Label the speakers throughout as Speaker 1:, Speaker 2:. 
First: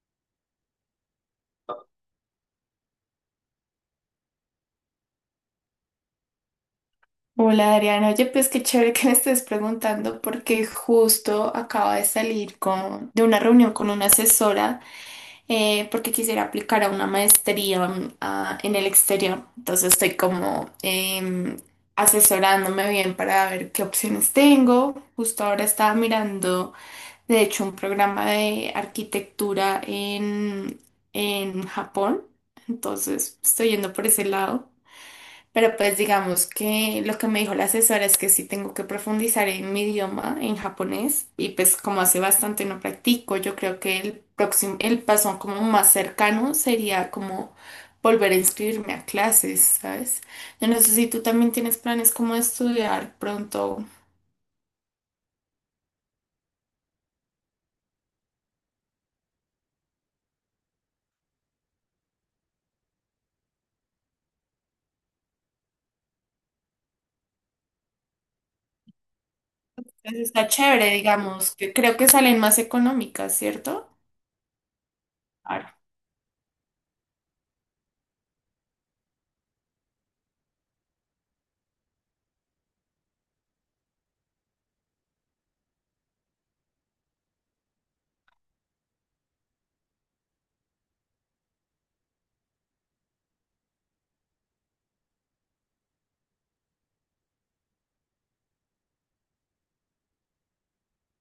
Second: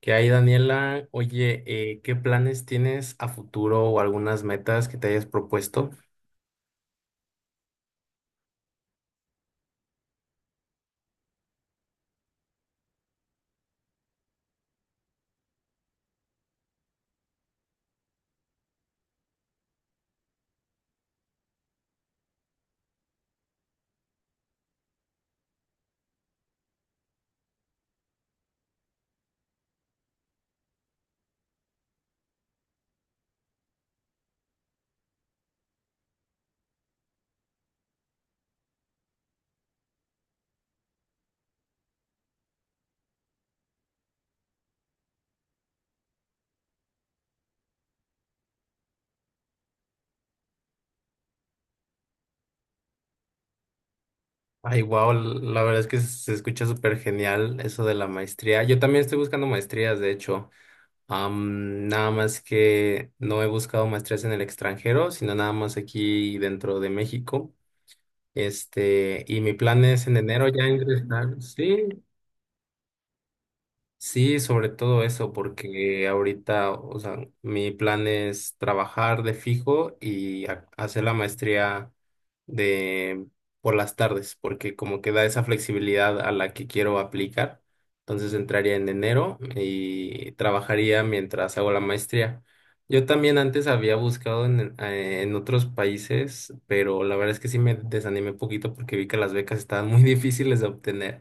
Speaker 1: ¿Qué hay, Daniela? Oye, ¿qué planes tienes a futuro o algunas metas que te hayas propuesto?
Speaker 2: Hola Adriana, oye, pues qué chévere que me estés preguntando porque justo acaba de salir de una reunión con una asesora porque quisiera aplicar a una maestría en el exterior. Entonces estoy como asesorándome bien para ver qué opciones tengo. Justo ahora estaba mirando, de hecho, un programa de arquitectura en Japón. Entonces estoy yendo por ese lado. Pero pues digamos que lo que me dijo la asesora es que sí tengo que profundizar en mi idioma, en japonés, y pues como hace bastante no practico, yo creo que el próximo, el paso como más cercano sería como volver a inscribirme a clases, ¿sabes? Yo no sé si tú también tienes planes como de estudiar pronto.
Speaker 1: Ay, wow, la verdad es que se escucha súper genial eso de la maestría. Yo también estoy buscando maestrías, de hecho. Nada más que no he buscado maestrías en el extranjero, sino nada más aquí dentro de México. Este, y mi plan es
Speaker 2: Pues
Speaker 1: en
Speaker 2: está
Speaker 1: enero ya
Speaker 2: chévere,
Speaker 1: ingresar.
Speaker 2: digamos, que
Speaker 1: Sí,
Speaker 2: creo que salen más económicas, ¿cierto?
Speaker 1: sí, sobre todo eso,
Speaker 2: Claro.
Speaker 1: porque ahorita, o sea, mi plan es trabajar de fijo y hacer la maestría de por las tardes, porque como que da esa flexibilidad a la que quiero aplicar. Entonces entraría en enero y trabajaría mientras hago la maestría. Yo también antes había buscado en otros países, pero la verdad es que sí me desanimé un poquito porque vi que las becas estaban muy difíciles de obtener,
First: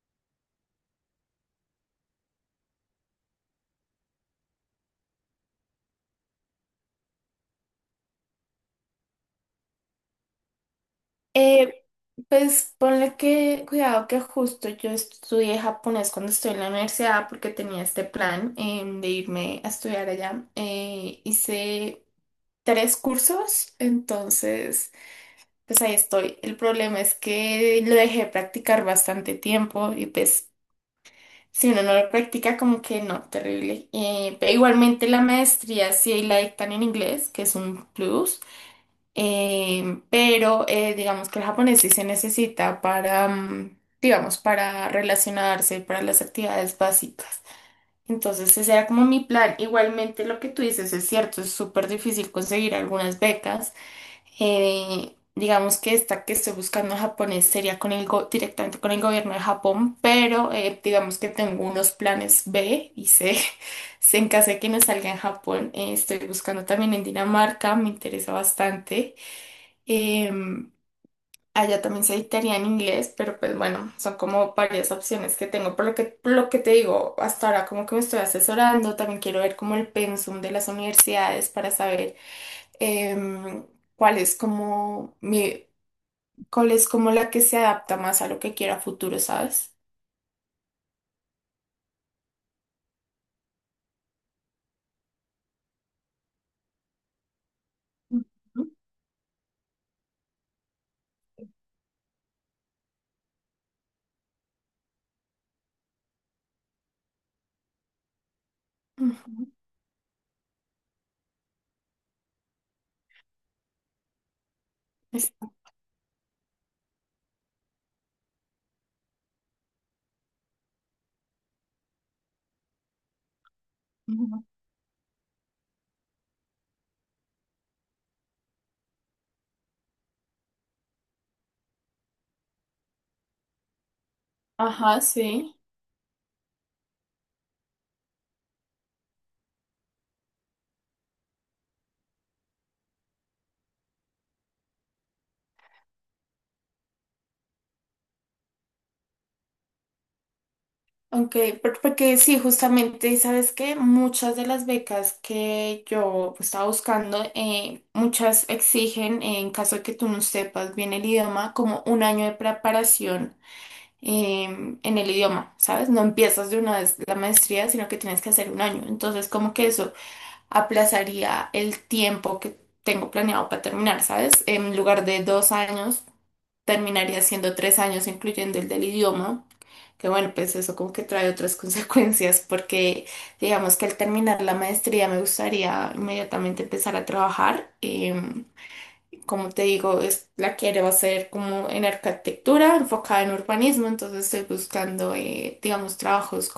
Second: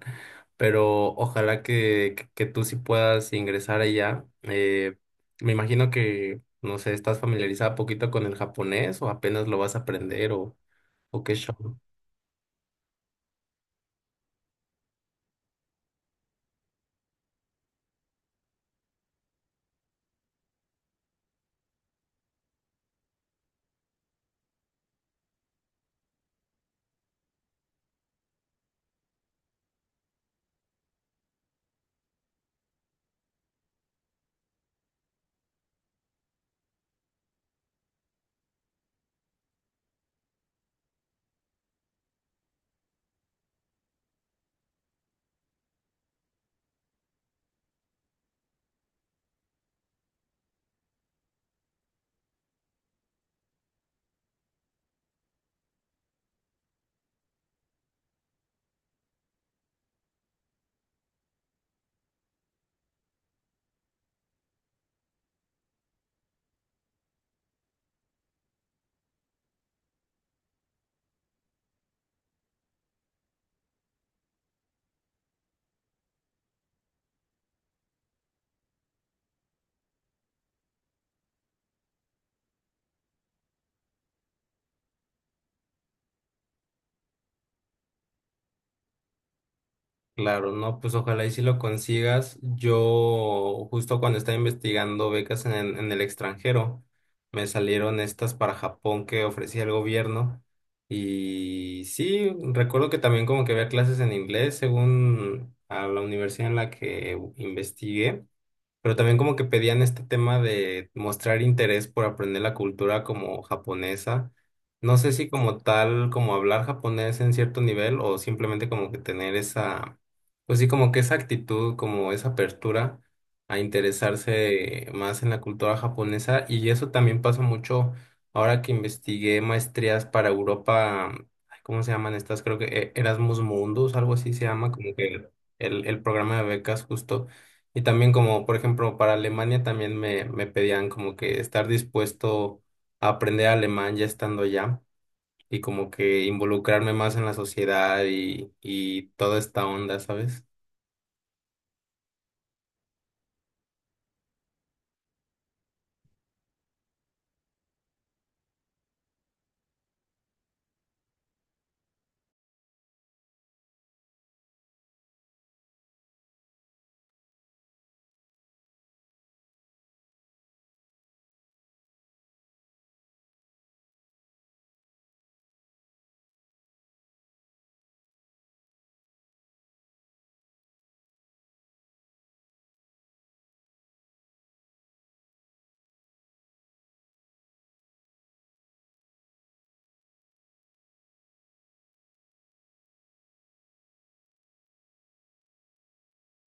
Speaker 1: pero ojalá que tú sí puedas ingresar allá. Me imagino que, no sé, estás familiarizada poquito con el japonés o apenas lo vas a aprender o qué show.
Speaker 2: Eh, Pues ponle que, cuidado que justo yo estudié japonés cuando estuve en la universidad porque tenía este plan de irme a estudiar allá. Hice tres cursos, entonces pues ahí estoy. El problema es que lo dejé practicar bastante tiempo y pues si uno no lo practica como que no, terrible. Pero igualmente la maestría sí la dictan en inglés, que es un plus. Digamos que el japonés sí se necesita para, digamos, para relacionarse, para las actividades básicas. Entonces ese era como mi plan. Igualmente lo que tú dices es cierto, es súper difícil conseguir algunas becas. Digamos que esta que estoy buscando en japonés sería con el directamente con el gobierno de Japón, pero digamos que tengo unos planes B y C. Si En caso de que no salga en Japón, estoy buscando también en Dinamarca, me interesa bastante. Em, allá también se dictaría en inglés, pero pues bueno, son como varias opciones que tengo. Por lo que te digo, hasta ahora como que me estoy asesorando, también quiero ver como el pensum de las universidades para saber em, cuál es como mi, cuál es como la que se adapta más a lo que quiero a futuro, ¿sabes?
Speaker 1: Claro, no, pues ojalá y si lo consigas. Yo justo cuando estaba investigando becas en, en el extranjero, me salieron estas para
Speaker 2: Ujú.
Speaker 1: Japón que ofrecía el gobierno. Y sí, recuerdo que también como que había clases en inglés según a la universidad en la que investigué. Pero también como que
Speaker 2: Ujú.
Speaker 1: pedían este tema de mostrar interés por aprender la cultura como japonesa. No sé si
Speaker 2: Es-
Speaker 1: como tal, como hablar japonés en cierto nivel o simplemente como que tener esa, pues sí, como que esa actitud, como esa apertura a
Speaker 2: ujú.
Speaker 1: interesarse más en la cultura japonesa. Y eso también pasa mucho ahora que investigué maestrías para Europa. Ay, ¿cómo se llaman estas? Creo que Erasmus Mundus, algo así se llama, como
Speaker 2: Ajá,
Speaker 1: que
Speaker 2: sí.
Speaker 1: el programa de becas justo. Y también como, por ejemplo, para Alemania también me pedían como que estar dispuesto a aprender alemán ya estando allá y como que involucrarme más en la sociedad y toda esta onda, ¿sabes?
Speaker 2: Ok, porque sí, justamente, ¿sabes que muchas de las becas que yo pues, estaba buscando, muchas exigen, en caso de que tú no sepas bien el idioma, como un año de preparación eh, en el idioma, ¿sabes? No empiezas de una vez la maestría, sino que tienes que hacer un año. Entonces, como que eso aplazaría el tiempo que tengo planeado para terminar, ¿sabes? En lugar de 2 años terminaría siendo 3 años, incluyendo el del idioma, que bueno, pues eso como que trae otras consecuencias, porque digamos que al terminar la maestría me gustaría inmediatamente empezar a trabajar. Como te digo, es, la quiero hacer como en arquitectura, enfocada en urbanismo, entonces estoy buscando, digamos, trabajos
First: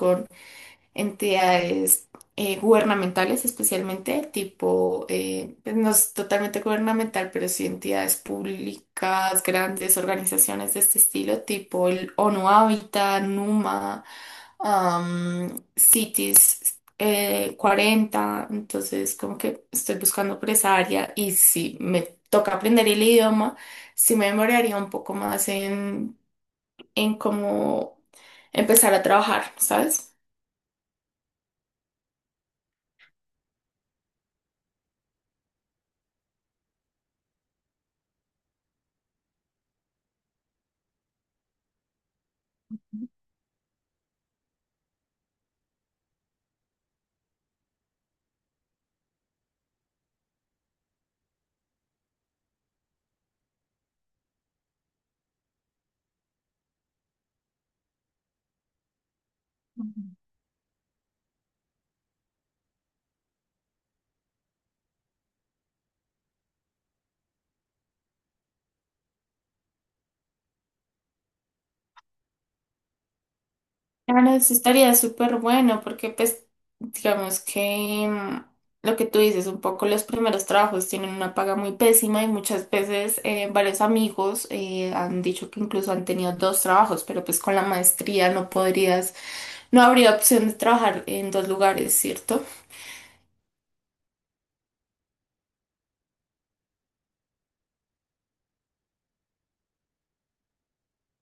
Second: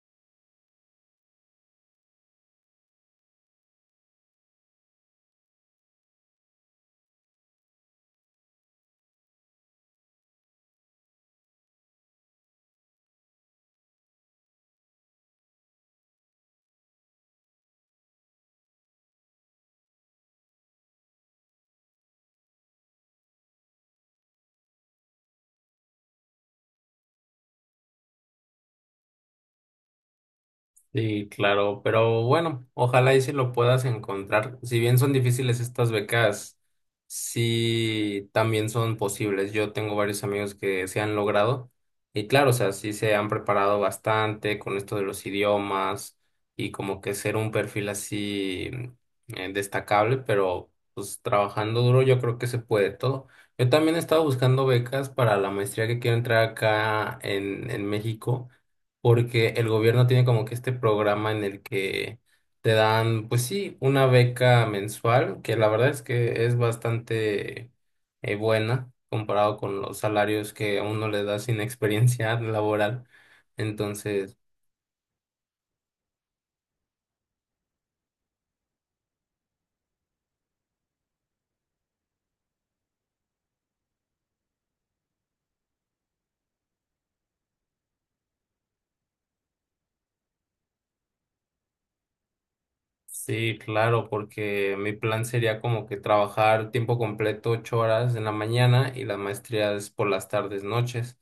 Speaker 2: entidades gubernamentales especialmente, tipo, pues no es totalmente gubernamental, pero sí entidades públicas, grandes organizaciones de este estilo, tipo el ONU Habitat, NUMA, CITES 40, entonces como que estoy buscando por esa área y si me toca aprender el idioma, sí me demoraría un poco más en, cómo empezar a trabajar, ¿sabes?
Speaker 1: Sí, claro, pero bueno, ojalá y si lo puedas encontrar. Si bien son difíciles estas becas, sí también son posibles. Yo tengo varios amigos que se han logrado y claro, o sea, sí se han preparado bastante con esto de los idiomas y como que ser un perfil así destacable, pero pues trabajando duro yo creo que se puede todo. Yo también estaba buscando becas para la maestría que quiero entrar acá en México porque el gobierno tiene como que este programa en el que te dan, pues sí, una beca mensual, que la verdad es que es bastante buena comparado con los salarios que a uno le da sin experiencia laboral.
Speaker 2: Claro,
Speaker 1: Entonces,
Speaker 2: eso estaría súper bueno porque pues digamos que lo que tú dices, un poco los primeros trabajos tienen una paga muy pésima y muchas veces varios amigos han dicho que incluso han tenido dos trabajos, pero pues con la maestría no podrías, no habría opción de trabajar en dos lugares, ¿cierto?
Speaker 1: sí, claro, porque mi plan sería como que trabajar tiempo completo, 8 horas en la mañana y la maestría es por las tardes, noches.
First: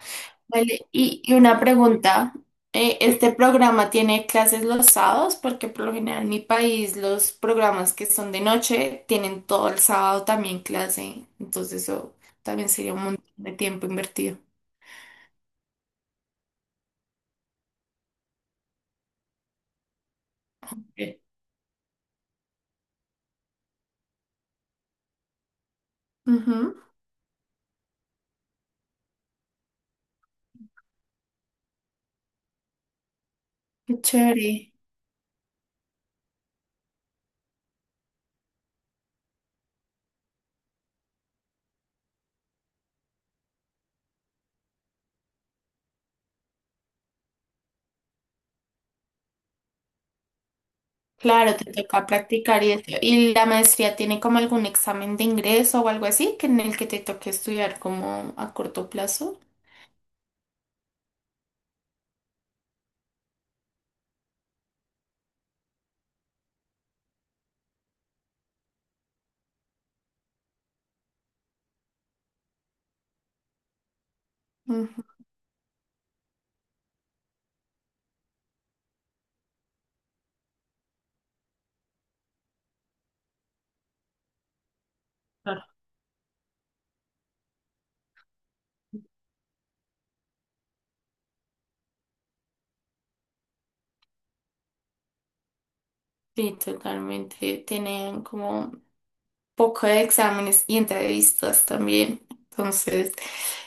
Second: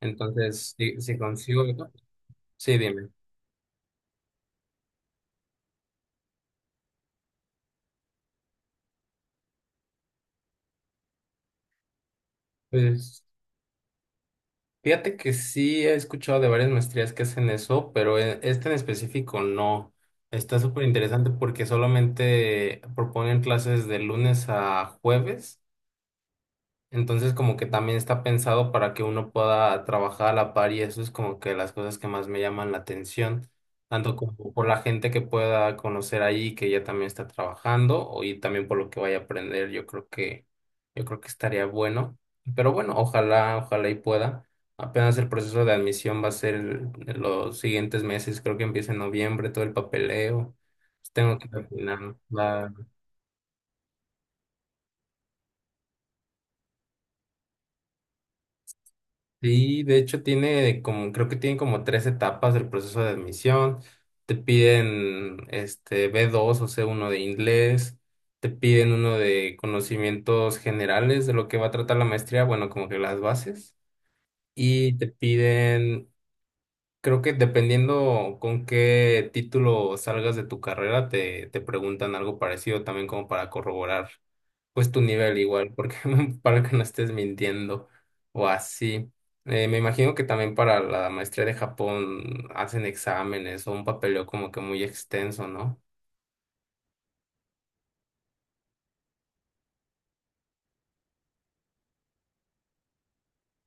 Speaker 1: Entonces,
Speaker 2: Vale,
Speaker 1: si
Speaker 2: y una
Speaker 1: consigo, ¿no?
Speaker 2: pregunta.
Speaker 1: Sí,
Speaker 2: eh,
Speaker 1: dime.
Speaker 2: ¿este programa tiene clases los sábados? Porque por lo general en mi país los programas que son de noche tienen todo el sábado también clase. Entonces eso también sería un
Speaker 1: Pues
Speaker 2: montón de tiempo invertido.
Speaker 1: fíjate que sí he escuchado de varias maestrías que hacen eso, pero esta en específico no. Está súper
Speaker 2: Sí.
Speaker 1: interesante porque solamente proponen clases de lunes a jueves.
Speaker 2: Ujú.
Speaker 1: Entonces como que también está pensado para que uno pueda trabajar a la par y eso es como que las cosas que más me llaman la atención,
Speaker 2: Qué
Speaker 1: tanto como por
Speaker 2: chévere.
Speaker 1: la gente que pueda conocer ahí que ya también está trabajando y también por lo que vaya a aprender, yo creo que estaría bueno. Pero bueno, ojalá, ojalá y pueda. Apenas el proceso de admisión va a ser en los siguientes meses, creo que empieza en noviembre todo el papeleo. Pues tengo que
Speaker 2: Claro, te toca
Speaker 1: terminar.
Speaker 2: practicar y eso. ¿Y la maestría tiene como algún examen de ingreso o algo así que en el que te toque estudiar como a corto plazo?
Speaker 1: Sí, de hecho tiene como, creo que tiene como tres etapas del proceso de admisión. Te piden este B2 o C1 de inglés, te piden uno de conocimientos generales de lo que va a tratar la maestría, bueno, como que las bases, y
Speaker 2: Ujú.
Speaker 1: te piden, creo que dependiendo con qué título salgas de tu carrera, te preguntan algo parecido también como para corroborar pues tu nivel
Speaker 2: Claro.
Speaker 1: igual, porque para que no estés mintiendo o así. Me imagino que también para la maestría de Japón hacen exámenes o un papeleo como que muy extenso, ¿no?
Speaker 2: Sí, totalmente. Tienen como poco de exámenes y entrevistas también. Entonces,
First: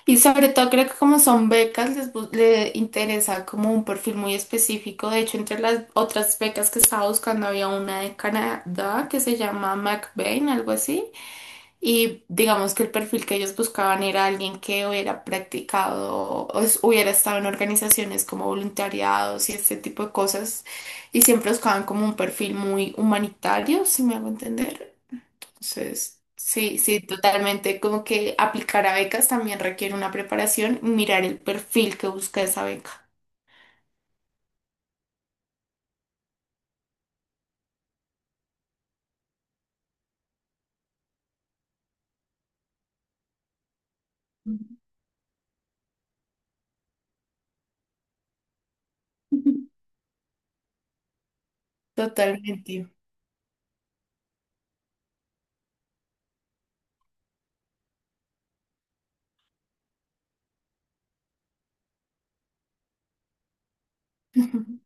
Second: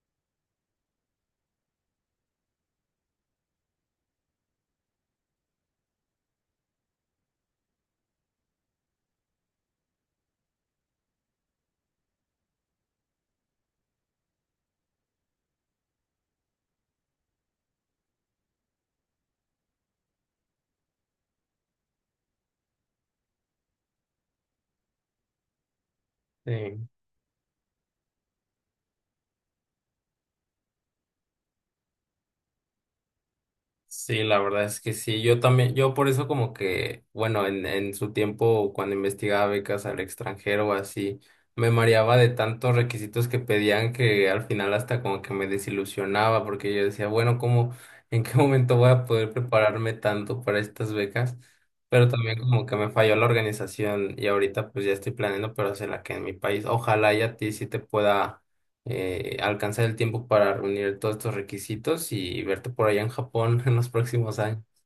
Speaker 2: y sobre todo creo que como son becas, le interesa como un perfil muy específico. De hecho, entre las otras becas que estaba buscando había una de Canadá que se llama McBain, algo así. Y digamos que el perfil que ellos buscaban era alguien que hubiera practicado, hubiera estado en organizaciones como voluntariados y este tipo de cosas. Y siempre buscaban como un perfil muy humanitario, si me hago entender. Entonces, sí,
Speaker 1: Sí.
Speaker 2: sí, totalmente. Como que aplicar a becas también requiere una preparación, mirar el perfil que busca esa beca.
Speaker 1: Sí, la verdad es que sí. Yo también, yo por eso como que, bueno, en su tiempo cuando investigaba becas al extranjero o así, me mareaba de tantos requisitos que pedían que al final hasta como que me desilusionaba porque yo decía, bueno, ¿cómo, en qué momento voy a poder prepararme tanto para estas becas? Pero también como que
Speaker 2: Totalmente.
Speaker 1: me falló la organización y ahorita pues ya estoy planeando, pero hacerla que en mi país. Ojalá y a ti sí te pueda alcanzar el tiempo para reunir todos estos requisitos y verte por allá en Japón en los próximos años.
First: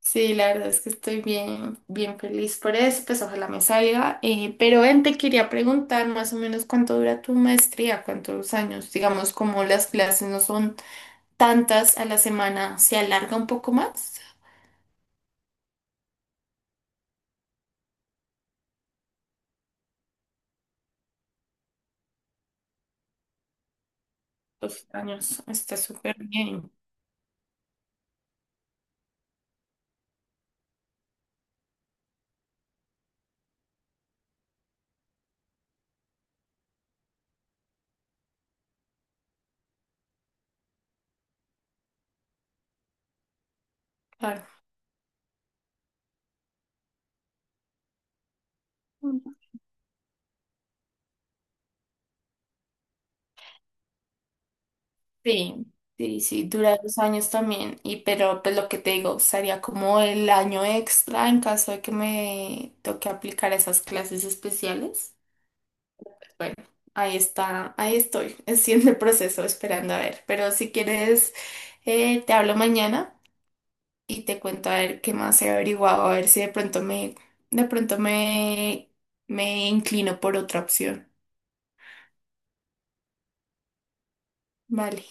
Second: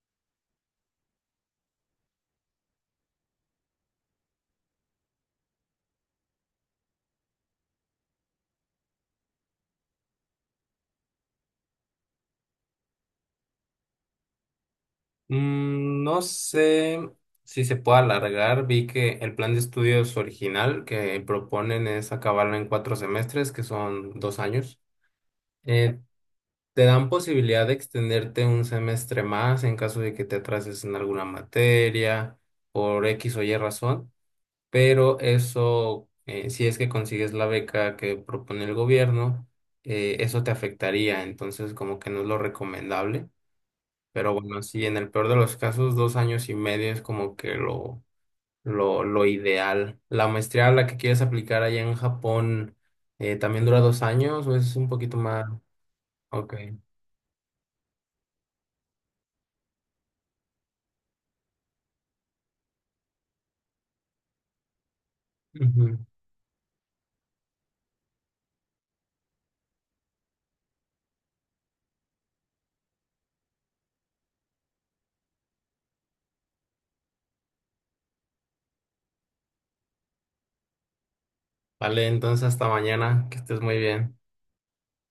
Speaker 2: Sí, la verdad es que estoy bien, bien feliz por eso, pues ojalá me salga. Pero ven, te quería preguntar más o menos cuánto dura tu maestría, cuántos años, digamos, como las clases no son tantas a la semana, ¿se alarga un poco más?
Speaker 1: Mm, no sé si se puede alargar. Vi que el plan de estudios original que proponen es acabarlo en 4 semestres, que son 2 años.
Speaker 2: Dos años, está
Speaker 1: Eh,
Speaker 2: súper bien,
Speaker 1: te dan posibilidad de extenderte un semestre más en caso de que te atrases en alguna materia por X o Y razón. Pero eso, si es que consigues la beca que propone el gobierno, eso te afectaría, entonces como que no es lo recomendable, pero
Speaker 2: claro.
Speaker 1: bueno, sí, en el peor de los casos, 2 años y medio es como que lo, ideal. La maestría a la que quieres aplicar allá en Japón, ¿también dura 2 años o es un poquito más?
Speaker 2: Sí, sí, sí,
Speaker 1: Ok.
Speaker 2: dura 2 años también. Y pero pues lo que te digo, sería como el año extra en caso de que me toque aplicar esas clases especiales.
Speaker 1: Ujú.
Speaker 2: Bueno, ahí está, ahí estoy, haciendo el proceso, esperando a ver. Pero si quieres, te hablo mañana y te cuento a ver qué más he averiguado, a ver si de pronto me, me inclino por otra opción.
Speaker 1: Vale, entonces hasta mañana, que estés muy bien.
Speaker 2: Vale.